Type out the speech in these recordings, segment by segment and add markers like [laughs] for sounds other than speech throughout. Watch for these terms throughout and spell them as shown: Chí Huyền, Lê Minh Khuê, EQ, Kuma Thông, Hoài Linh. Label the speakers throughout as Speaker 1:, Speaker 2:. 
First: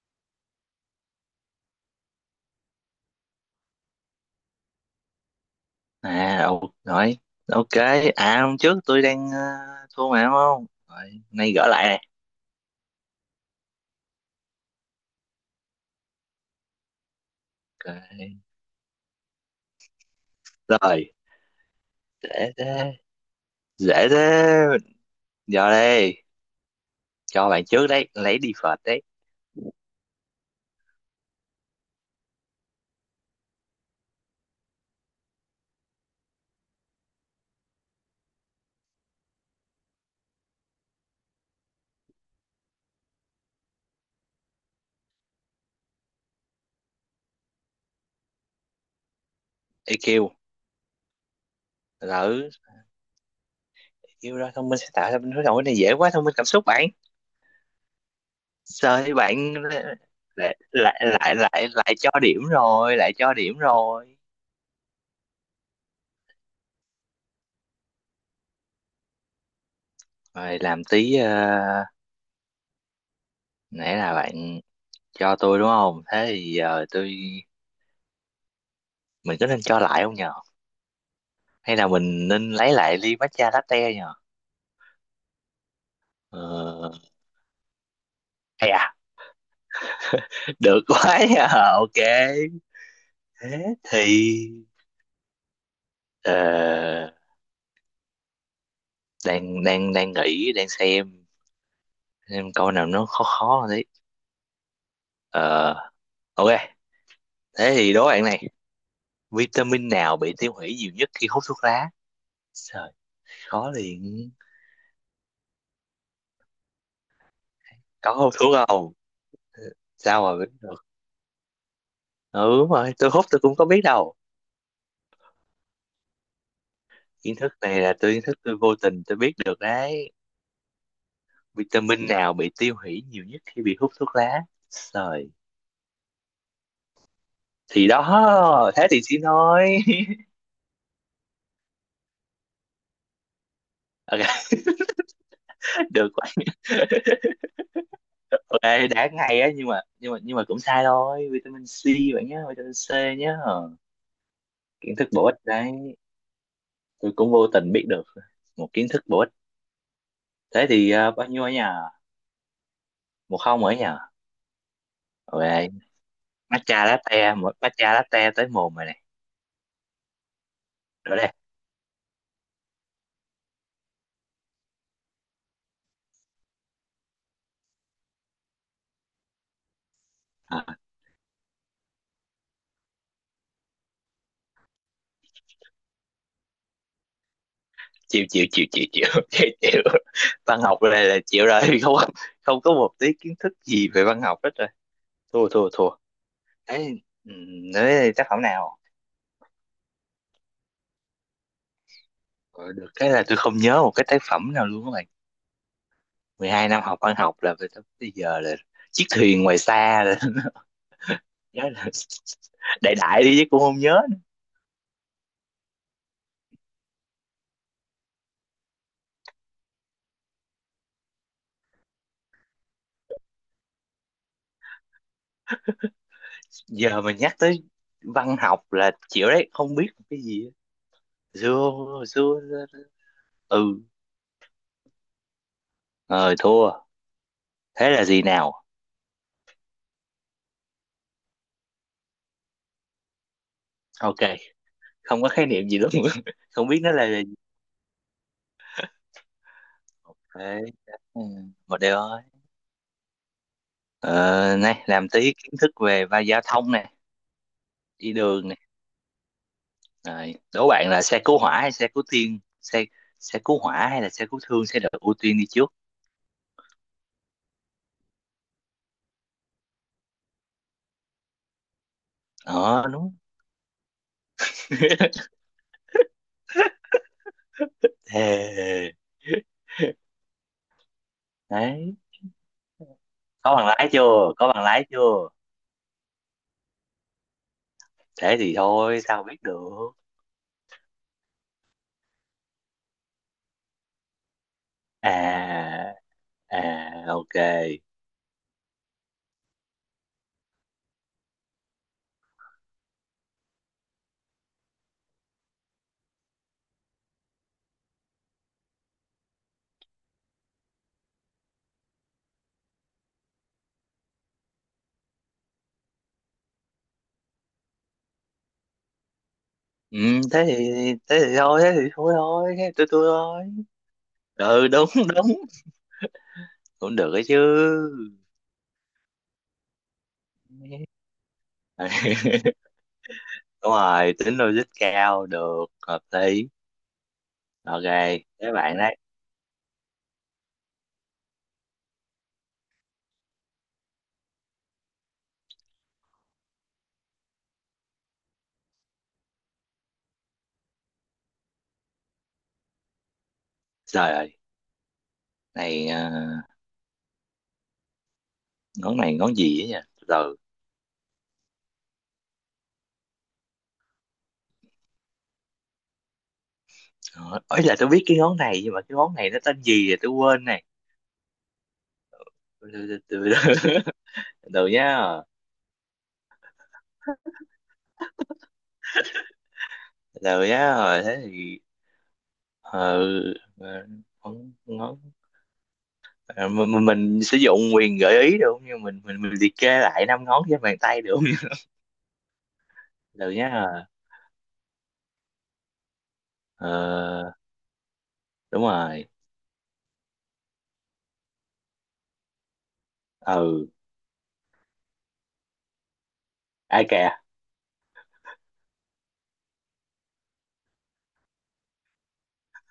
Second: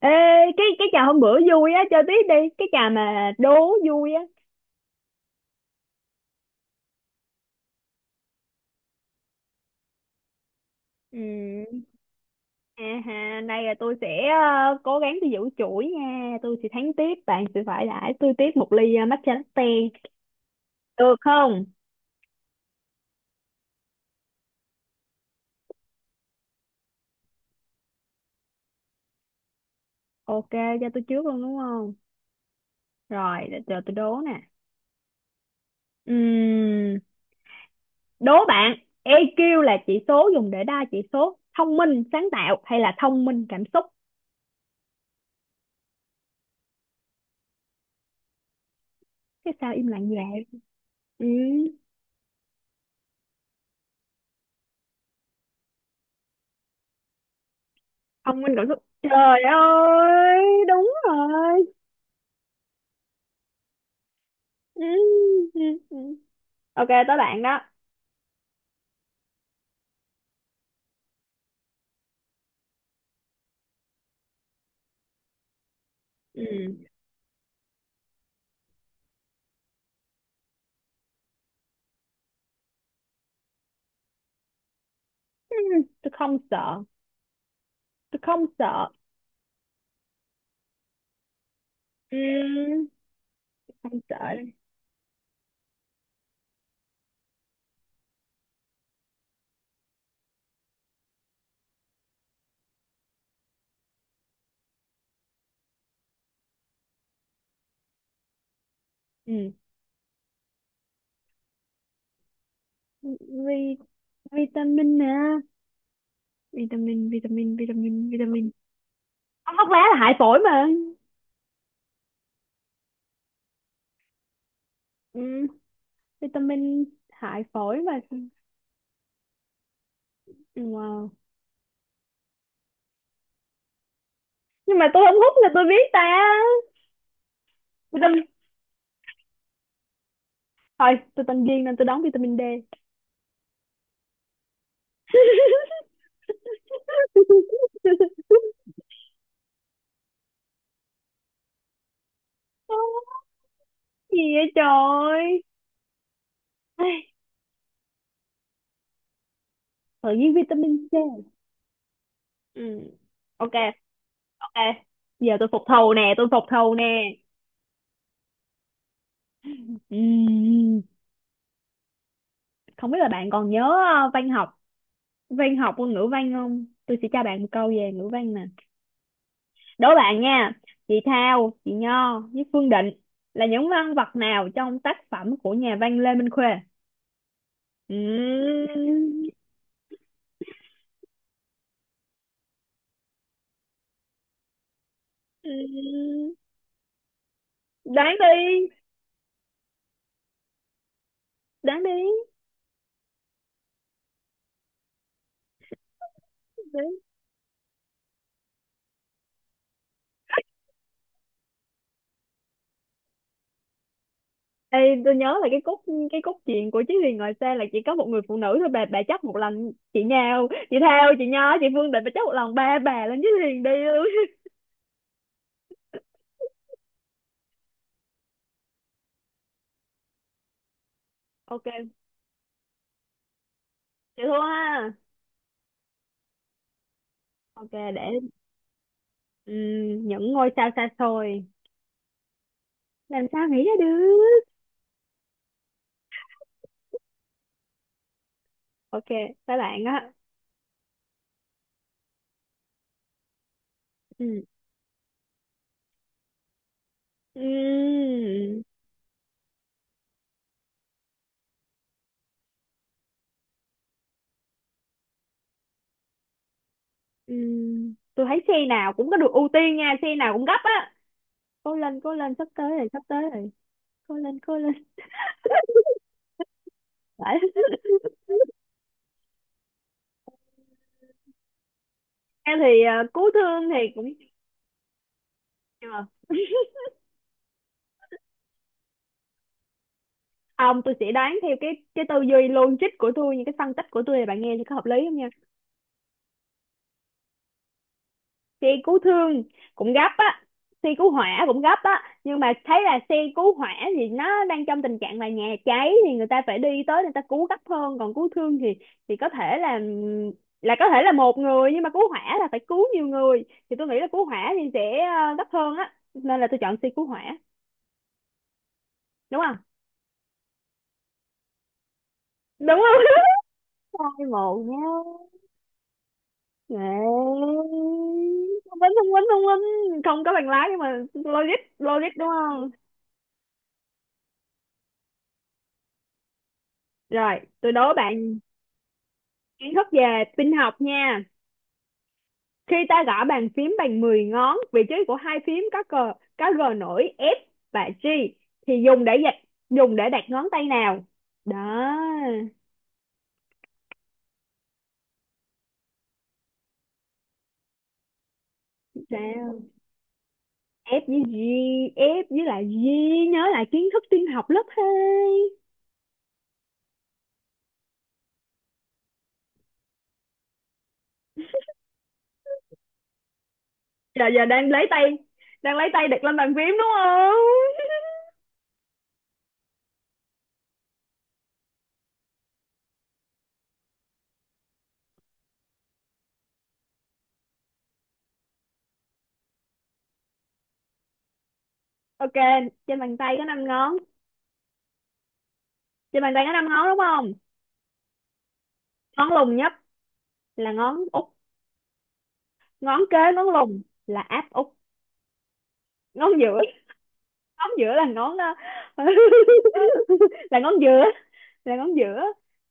Speaker 1: Ê, cái trò hôm bữa vui á, chơi tiếp đi. Cái trò mà đố vui á.
Speaker 2: À, ồ, rồi, ok. À, hôm trước tôi đang thua mà đúng không? Rồi, nay gỡ
Speaker 1: Ừ.
Speaker 2: lại nè.
Speaker 1: À ha, đây là tôi sẽ cố gắng tôi giữ chuỗi nha. Tôi sẽ thắng tiếp, bạn sẽ phải đãi tôi
Speaker 2: Ok.
Speaker 1: tiếp một ly matcha latte.
Speaker 2: Rồi,
Speaker 1: Được không?
Speaker 2: dễ thế. Dễ thế. Giờ đây, cho bạn trước đấy, lấy đi phật đấy.
Speaker 1: Ok, cho tôi trước luôn đúng không? Rồi, để chờ tôi đố nè. Ừm, đố bạn, EQ là chỉ số dùng để đo chỉ số thông minh, sáng tạo hay là thông minh, cảm xúc? Thế sao im lặng như
Speaker 2: EQ.
Speaker 1: vậy? Ừ.
Speaker 2: Lỡ, EQ đó, thông minh sẽ tạo ra bên đối đầu. Cái này dễ quá, thông minh cảm xúc bạn.
Speaker 1: Ông Minh Cẩu Thúc
Speaker 2: Trời,
Speaker 1: trời
Speaker 2: bạn lại,
Speaker 1: ơi đúng
Speaker 2: lại, lại,
Speaker 1: rồi.
Speaker 2: lại, lại cho điểm rồi, lại cho điểm rồi.
Speaker 1: Ừ, ừ, ừ. Ok tới bạn đó.
Speaker 2: Rồi, làm tí, nãy là bạn cho tôi đúng không? Thế
Speaker 1: Ừ.
Speaker 2: thì giờ tôi, mình có nên cho lại không nhờ? Hay là mình nên lấy lại ly matcha latte nhờ?
Speaker 1: Ừ. Tôi không
Speaker 2: Ờ,
Speaker 1: sợ, tôi không
Speaker 2: hay
Speaker 1: sợ.
Speaker 2: à, được quá nha. Ok,
Speaker 1: Ừ.
Speaker 2: thế
Speaker 1: Không
Speaker 2: thì
Speaker 1: sợ đâu.
Speaker 2: ờ, đang đang đang nghĩ, đang xem câu nào nó khó khó hơn đấy. Ờ, ok, thế thì đố bạn này:
Speaker 1: Ừ.
Speaker 2: vitamin nào bị tiêu hủy nhiều nhất khi hút thuốc lá? Trời,
Speaker 1: Vi
Speaker 2: khó liền.
Speaker 1: vitamin nè, vitamin vitamin vitamin
Speaker 2: Có hút
Speaker 1: vitamin
Speaker 2: thuốc không?
Speaker 1: Ông thuốc lá là hại
Speaker 2: Sao mà
Speaker 1: phổi
Speaker 2: biết
Speaker 1: mà.
Speaker 2: được? Ừ, đúng rồi, tôi hút tôi cũng có biết đâu.
Speaker 1: Ừ. Vitamin
Speaker 2: Kiến
Speaker 1: hại
Speaker 2: thức này
Speaker 1: phổi
Speaker 2: là
Speaker 1: mà.
Speaker 2: tôi, kiến thức tôi vô tình tôi biết được đấy.
Speaker 1: Ừ, wow.
Speaker 2: Vitamin nào bị tiêu hủy nhiều nhất khi bị hút thuốc lá?
Speaker 1: Nhưng mà tôi không
Speaker 2: Rồi
Speaker 1: hút là tôi biết ta.
Speaker 2: thì
Speaker 1: Vitamin,
Speaker 2: đó, thế thì chỉ nói.
Speaker 1: thôi tôi tên Duyên nên tôi đón vitamin D.
Speaker 2: [laughs] Ok, được quá. [laughs] Ok, đã ngay á, nhưng mà cũng sai thôi, vitamin C bạn nhé, vitamin C
Speaker 1: [laughs]
Speaker 2: nhé. Ờ,
Speaker 1: Gì vậy
Speaker 2: kiến thức bổ ích
Speaker 1: trời.
Speaker 2: đấy,
Speaker 1: Ai,
Speaker 2: tôi cũng vô tình biết được một kiến thức bổ ích.
Speaker 1: tự nhiên
Speaker 2: Thế
Speaker 1: vitamin
Speaker 2: thì
Speaker 1: C.
Speaker 2: ờ, bao nhiêu ở nhà?
Speaker 1: Ừ.
Speaker 2: Một
Speaker 1: Ok,
Speaker 2: không ở nhà.
Speaker 1: ok. Giờ tôi phục
Speaker 2: Ok,
Speaker 1: thù nè, tôi phục thù nè.
Speaker 2: matcha latte, một matcha latte tới mồm rồi này.
Speaker 1: Ừm,
Speaker 2: Rồi đây.
Speaker 1: không biết là bạn còn nhớ văn học, ngôn ngữ văn không. Tôi sẽ cho bạn một câu về ngữ văn nè, đố bạn nha.
Speaker 2: À.
Speaker 1: Chị Thao, chị Nho với Phương Định là những nhân vật nào trong tác phẩm của nhà văn Lê Minh Khuê?
Speaker 2: chịu chịu chịu chịu chịu. [laughs]
Speaker 1: Ừm,
Speaker 2: chịu chịu, văn học này là chịu rồi. [laughs] Không, không có một tí kiến thức gì về văn học hết rồi. Thua thua thua.
Speaker 1: ừm,
Speaker 2: Ấy, nói
Speaker 1: đoán
Speaker 2: tác phẩm
Speaker 1: đi,
Speaker 2: nào?
Speaker 1: đoán đi.
Speaker 2: Ờ, được cái là tôi không nhớ một cái tác phẩm nào luôn các bạn. Mười hai năm học văn học là về tới bây giờ là chiếc thuyền ngoài xa là, [laughs] nhớ là đại đại đi chứ cũng không nhớ.
Speaker 1: Ê, tôi nhớ là cái cốt truyện của Chí Huyền ngoài xe là chỉ có một người phụ nữ thôi. Bà chắc một lần chị Nhào, chị Thao, chị Nho, chị Phương Định, bà chắc một lần ba bà lên Chí Huyền đi luôn.
Speaker 2: Giờ mình nhắc tới văn học là chịu đấy, không biết một cái gì á.
Speaker 1: [laughs]
Speaker 2: xưa
Speaker 1: Ok,
Speaker 2: xưa Ừ,
Speaker 1: chị thua ha.
Speaker 2: rồi, thua.
Speaker 1: Ok,
Speaker 2: Thế là
Speaker 1: để
Speaker 2: gì nào?
Speaker 1: những ngôi sao xa xôi, làm sao nghĩ ra
Speaker 2: Ok,
Speaker 1: được.
Speaker 2: không có khái niệm gì lắm. [laughs] Không biết nó là gì.
Speaker 1: Ok các bạn á.
Speaker 2: Thế, ừ, một điều thôi. Ờ,
Speaker 1: Ừm,
Speaker 2: này làm tí kiến thức về va giao thông nè, đi đường nè.
Speaker 1: ừm,
Speaker 2: Rồi đố bạn là xe cứu hỏa hay xe cứu thương, xe xe cứu hỏa hay là xe cứu thương sẽ được ưu tiên đi trước?
Speaker 1: tôi thấy xe nào cũng có được ưu tiên nha, xe nào cũng gấp á. Cố lên, cố lên, sắp tới
Speaker 2: Ờ,
Speaker 1: rồi, sắp
Speaker 2: đúng.
Speaker 1: tới rồi. Cố lên, cố lên. [laughs]
Speaker 2: [laughs]
Speaker 1: Phải.
Speaker 2: Thề. Đấy,
Speaker 1: Em thì à, cứu
Speaker 2: có bằng
Speaker 1: thương thì
Speaker 2: lái
Speaker 1: cũng
Speaker 2: chưa? Có bằng lái chưa?
Speaker 1: chưa.
Speaker 2: Thế thì thôi, sao biết được?
Speaker 1: Không, tôi sẽ đoán theo cái tư duy logic của tôi, những cái phân tích của tôi này bạn nghe thì có hợp lý không nha.
Speaker 2: À, à, ok.
Speaker 1: Xe cứu thương cũng gấp á, xe cứu hỏa cũng gấp á, nhưng mà thấy là xe cứu hỏa thì nó đang trong tình trạng là nhà cháy thì người ta phải đi tới người ta cứu gấp hơn, còn cứu thương thì có thể là có thể là một người, nhưng mà cứu hỏa là phải cứu nhiều người, thì tôi nghĩ là cứu hỏa thì sẽ gấp hơn á, nên là tôi chọn xe cứu hỏa, đúng không,
Speaker 2: Ừ, thế thì thế thì thôi thôi
Speaker 1: đúng
Speaker 2: thế tôi
Speaker 1: không?
Speaker 2: thôi.
Speaker 1: [laughs] Hai một
Speaker 2: Ừ,
Speaker 1: nhá.
Speaker 2: đúng. [laughs] Đúng,
Speaker 1: Đấy.
Speaker 2: cũng được ấy chứ.
Speaker 1: Thông minh, thông minh, thông minh. Không có bằng lái nhưng mà logic, logic
Speaker 2: [laughs]
Speaker 1: đúng không?
Speaker 2: Đúng rồi, tính logic cao, được, hợp lý.
Speaker 1: Rồi, tôi
Speaker 2: Ok,
Speaker 1: đố bạn
Speaker 2: các bạn đấy.
Speaker 1: kiến thức về tin học nha. Khi ta gõ bàn phím bằng 10 ngón, vị trí của hai phím có cờ, có G nổi F và G thì dùng để dịch, dùng để đặt ngón tay nào? Đó,
Speaker 2: Trời ơi, này à, ngón này ngón gì
Speaker 1: sao?
Speaker 2: ấy nhỉ, từ từ.
Speaker 1: F với G, F với lại G, nhớ lại kiến thức tin học lớp hai.
Speaker 2: Ờ, ấy là tôi biết cái ngón này, nhưng mà cái ngón này nó tên gì rồi tôi quên này. Từ từ.
Speaker 1: Giờ
Speaker 2: [laughs]
Speaker 1: giờ
Speaker 2: Từ từ nhá.
Speaker 1: đang lấy tay đặt lên bàn phím đúng không?
Speaker 2: Từ từ nhá, rồi thế thì ờ, ờ, ngón ngón ờ, mình sử dụng quyền gợi ý được không? Nhưng mình liệt kê lại năm ngón trên bàn tay được không? [laughs]
Speaker 1: Ok, trên bàn
Speaker 2: Từ từ
Speaker 1: tay có 5
Speaker 2: nhá.
Speaker 1: ngón. Trên bàn tay có năm
Speaker 2: Ờ,
Speaker 1: ngón đúng không?
Speaker 2: đúng rồi.
Speaker 1: Ngón lùng nhất là ngón út, ngón kế ngón
Speaker 2: Ừ,
Speaker 1: lùng là áp út, ngón giữa,
Speaker 2: ai kìa.
Speaker 1: ngón giữa là ngón [laughs] là ngón giữa, là ngón giữa.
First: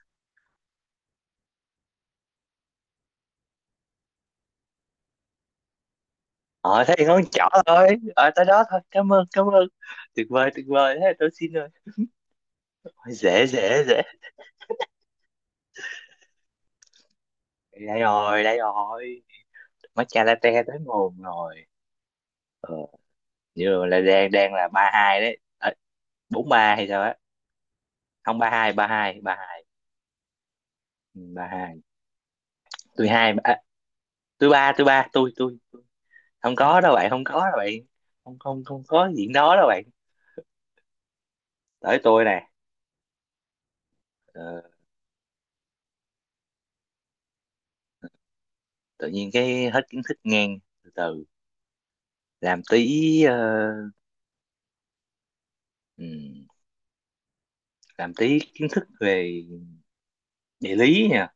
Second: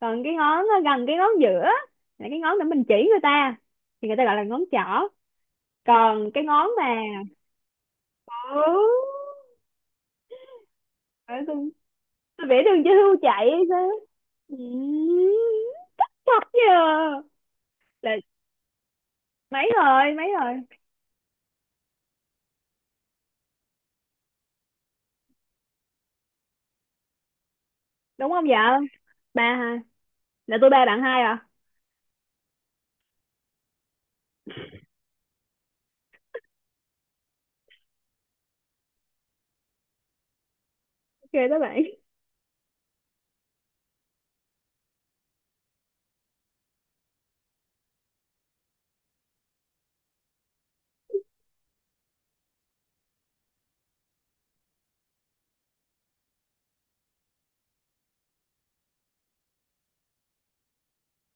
Speaker 1: Còn cái ngón gần cái ngón giữa là cái ngón để mình chỉ người ta thì người ta gọi là ngón trỏ. Còn cái ngón
Speaker 2: Ờ,
Speaker 1: mà.
Speaker 2: thấy ngón trỏ thôi. Ờ, tới
Speaker 1: Ừ,
Speaker 2: đó thôi, cảm ơn, cảm ơn. Tuyệt vời, tuyệt vời, thế tôi
Speaker 1: phải
Speaker 2: xin
Speaker 1: không?
Speaker 2: rồi.
Speaker 1: Tôi vẽ đường cho
Speaker 2: Ôi,
Speaker 1: hươu
Speaker 2: dễ
Speaker 1: chạy hay
Speaker 2: dễ
Speaker 1: sao?
Speaker 2: dễ
Speaker 1: Ừ, chắc nhờ.
Speaker 2: Đây
Speaker 1: Là
Speaker 2: rồi, đây rồi.
Speaker 1: mấy rồi,
Speaker 2: Matcha
Speaker 1: mấy rồi.
Speaker 2: latte tới nguồn rồi. Ờ, như là đang đang là ba hai đấy. Ờ, bốn ba hay sao á?
Speaker 1: Đúng
Speaker 2: Không,
Speaker 1: không
Speaker 2: ba
Speaker 1: vợ?
Speaker 2: hai ba hai ba
Speaker 1: Ba
Speaker 2: hai
Speaker 1: hả? Là tôi ba bạn
Speaker 2: Ừ,
Speaker 1: hai à?
Speaker 2: ba hai. Tôi hai à, tôi ba, tôi ba tôi tôi. Không có đâu bạn, không có đâu bạn. Không không, không có chuyện đó đâu bạn.
Speaker 1: Ok các bạn.
Speaker 2: Tới tôi nè. Ờ, tự nhiên cái hết kiến thức ngang, từ từ. Làm tí ờ, ừm, làm tí kiến thức về địa lý nha,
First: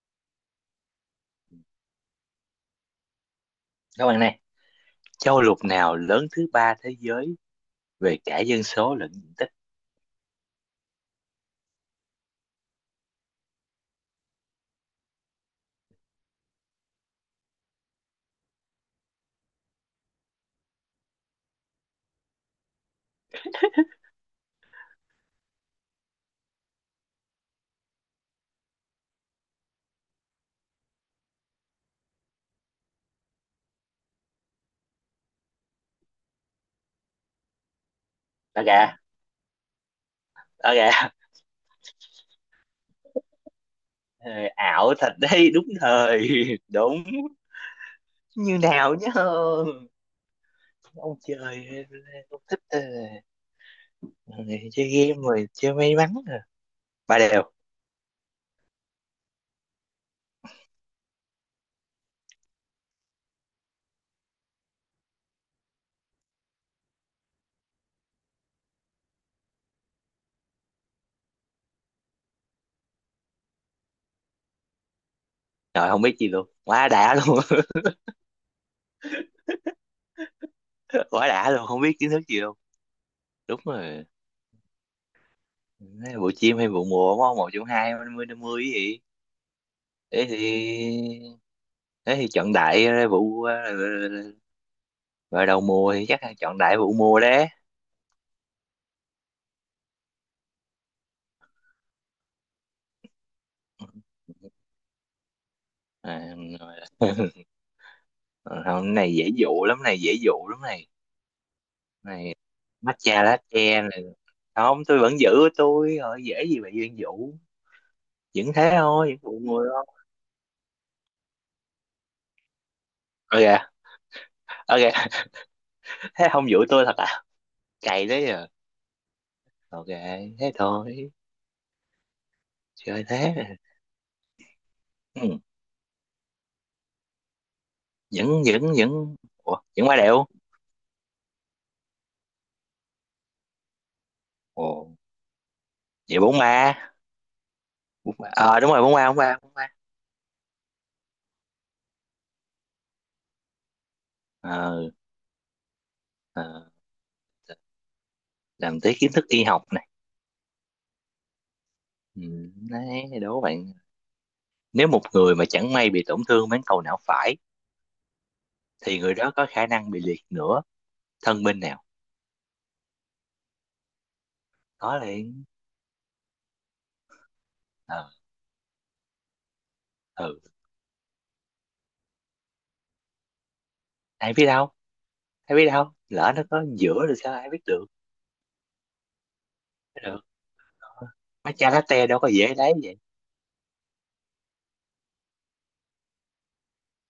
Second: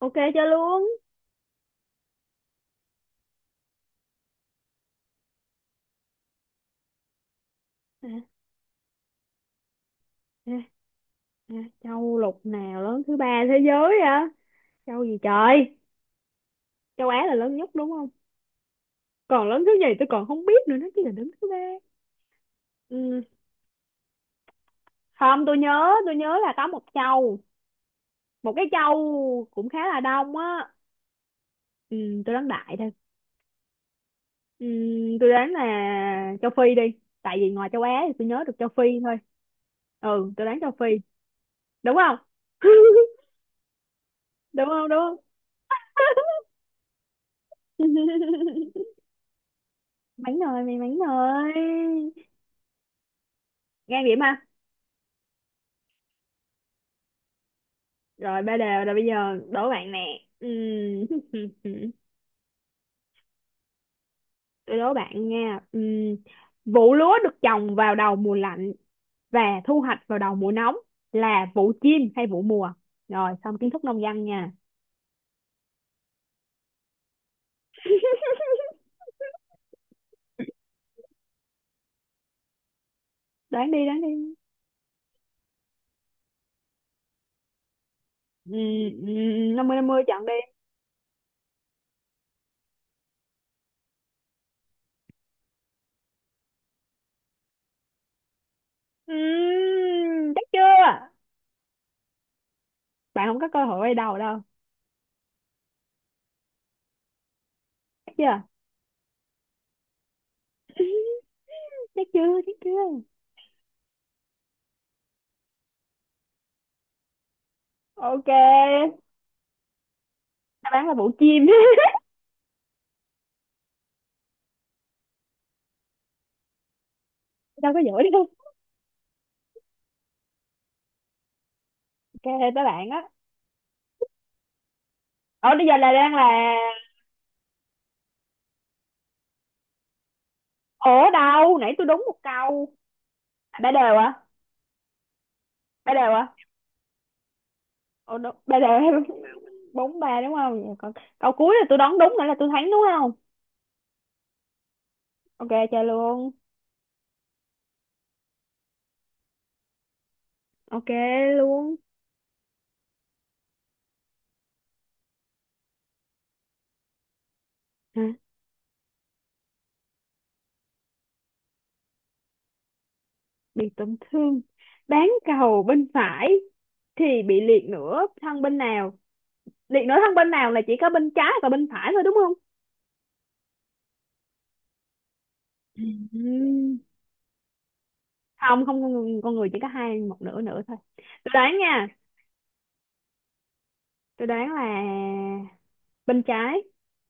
Speaker 1: Ok chơi luôn.
Speaker 2: các bạn này. Châu lục nào lớn thứ ba thế giới
Speaker 1: à,
Speaker 2: về cả dân số lẫn diện tích?
Speaker 1: à, à, châu lục nào lớn thứ ba thế giới hả? Châu gì trời. Châu Á là lớn nhất đúng không? Còn lớn thứ gì tôi còn không biết nữa, nó chỉ là lớn thứ ba. Ừ. Không, tôi nhớ là có một châu, một cái châu cũng khá là đông á. Ừ, tôi đoán đại thôi. Ừ, tôi đoán là châu Phi đi, tại vì ngoài châu Á thì tôi nhớ được
Speaker 2: Đó
Speaker 1: châu Phi
Speaker 2: kìa,
Speaker 1: thôi. Ừ, tôi đoán châu
Speaker 2: đó
Speaker 1: Phi,
Speaker 2: kìa. [laughs]
Speaker 1: đúng không? [laughs]
Speaker 2: Ờ,
Speaker 1: Đúng không,
Speaker 2: ảo
Speaker 1: đúng
Speaker 2: thật
Speaker 1: không?
Speaker 2: đấy, đúng thời. [laughs] Đúng. Như
Speaker 1: [laughs]
Speaker 2: nào nhá.
Speaker 1: Mánh rồi mày, mánh
Speaker 2: Ông
Speaker 1: rồi.
Speaker 2: trời, ông thích ờ,
Speaker 1: Ngang điểm ha.
Speaker 2: chơi game rồi, chơi may mắn rồi. Ba đều
Speaker 1: Rồi ba đều rồi, bây giờ đố bạn nè. [laughs] Tôi đố bạn nha. Vụ lúa được trồng vào đầu mùa lạnh và thu hoạch vào đầu mùa nóng là vụ chim hay vụ mùa? Rồi xong kiến thức nông dân nha.
Speaker 2: rồi. Không biết gì luôn, quá đã luôn. [laughs] Quá đã luôn, không biết kiến thức gì luôn. Đúng
Speaker 1: Đoán đi, đoán
Speaker 2: rồi.
Speaker 1: đi.
Speaker 2: Đấy, bộ chim hay vụ mùa, đúng không, một trong hai, năm mươi gì.
Speaker 1: Năm mươi chọn
Speaker 2: Thế
Speaker 1: đi.
Speaker 2: thì, thế thì chọn đại ra vụ ờ, vào đầu mùa thì chắc là chọn đại vụ mùa đấy.
Speaker 1: Chắc chưa? Bạn không có cơ hội quay đầu đâu.
Speaker 2: À, rồi. [laughs]
Speaker 1: Chắc chưa?
Speaker 2: Còn không, cái này dễ dụ lắm này, dễ dụ lắm này.
Speaker 1: Chắc
Speaker 2: Này,
Speaker 1: chưa, chắc chưa?
Speaker 2: matcha latte này. Không, tôi vẫn giữ của tôi rồi, dễ gì mà duyên dụ.
Speaker 1: Ok.
Speaker 2: Vẫn thế thôi, vẫn vụ mùa thôi.
Speaker 1: Đáp án là vụ chim. [laughs]
Speaker 2: Ok. Ok. [laughs] Thế không dụ tôi thật à?
Speaker 1: Đâu có giỏi
Speaker 2: Cày đấy
Speaker 1: đâu.
Speaker 2: à? Ok, thế thôi.
Speaker 1: Ok tới bạn á.
Speaker 2: Chơi thế à. Ừ.
Speaker 1: Ở bây giờ là đang là.
Speaker 2: vẫn vẫn vẫn. Ủa, vẫn qua đẹo.
Speaker 1: Ủa đâu? Nãy tôi đúng một câu. À, ba đều à?
Speaker 2: Ồ,
Speaker 1: Ba đều
Speaker 2: vậy
Speaker 1: à?
Speaker 2: bóng ma, bóng
Speaker 1: Ủa,
Speaker 2: ma
Speaker 1: đúng. Ba
Speaker 2: ờ
Speaker 1: đều
Speaker 2: đúng rồi,
Speaker 1: hay
Speaker 2: bóng ma.
Speaker 1: bốn ba đúng không? Vậy còn câu cuối là tôi đoán đúng nữa là tôi thắng đúng không?
Speaker 2: Ờ,
Speaker 1: Ok chơi luôn.
Speaker 2: ờ, làm tới kiến thức y học này.
Speaker 1: Ok luôn.
Speaker 2: Ừ, đấy, đố bạn, nếu một người mà chẳng may bị tổn thương bán cầu não phải
Speaker 1: Hả?
Speaker 2: thì người đó có khả năng bị liệt nửa thân bên nào?
Speaker 1: Bị tổn thương.
Speaker 2: Có
Speaker 1: Bán
Speaker 2: liền.
Speaker 1: cầu bên phải thì bị liệt
Speaker 2: Ờ,
Speaker 1: nửa thân bên nào? Liệt nửa thân bên
Speaker 2: ừ,
Speaker 1: nào là chỉ có bên trái và bên phải thôi đúng không?
Speaker 2: ai biết đâu, ai biết đâu, lỡ nó có
Speaker 1: Ừm.
Speaker 2: giữa rồi sao, ai biết được?
Speaker 1: Không không, con người, con người chỉ có hai một
Speaker 2: Được,
Speaker 1: nửa nửa thôi. Tôi
Speaker 2: mấy
Speaker 1: đoán
Speaker 2: chai
Speaker 1: nha.
Speaker 2: latte đâu có dễ lấy vậy.
Speaker 1: Tôi đoán là bên trái,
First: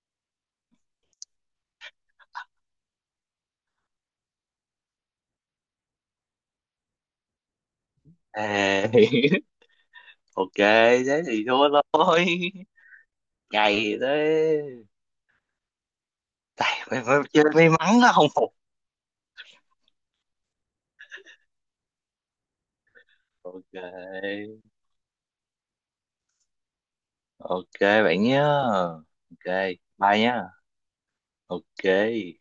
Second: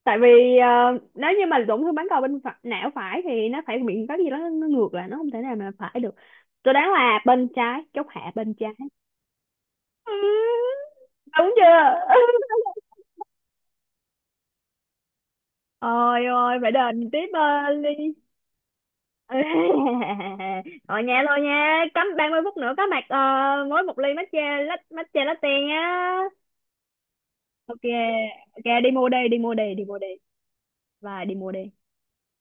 Speaker 1: tại vì ờ, nếu như mà tổn thương bán cầu bên phải, não phải thì nó phải bị có gì đó nó ngược lại, nó không thể nào mà phải được. Tôi đoán là bên trái, chốt hạ bên trái.
Speaker 2: À,
Speaker 1: [laughs] Ừ,
Speaker 2: [laughs] ok, thế thì
Speaker 1: đúng
Speaker 2: thua
Speaker 1: chưa? [laughs]
Speaker 2: thôi. Ngày tới.
Speaker 1: Ôi ôi, phải
Speaker 2: Tại mày,
Speaker 1: đền
Speaker 2: mày
Speaker 1: tiếp
Speaker 2: chơi may mắn nó
Speaker 1: ly.
Speaker 2: không phục.
Speaker 1: [laughs] Rồi nha, thôi nha, cắm 30 phút nữa có mặt
Speaker 2: Ok.
Speaker 1: mỗi một ly matcha matcha latte nha.
Speaker 2: Ok,
Speaker 1: Ok.
Speaker 2: bạn nhé.
Speaker 1: Ok đi mua đi, đi
Speaker 2: Ok,
Speaker 1: mua đi, đi mua đi.
Speaker 2: bye nhé.
Speaker 1: Và đi mua đi.
Speaker 2: Ok.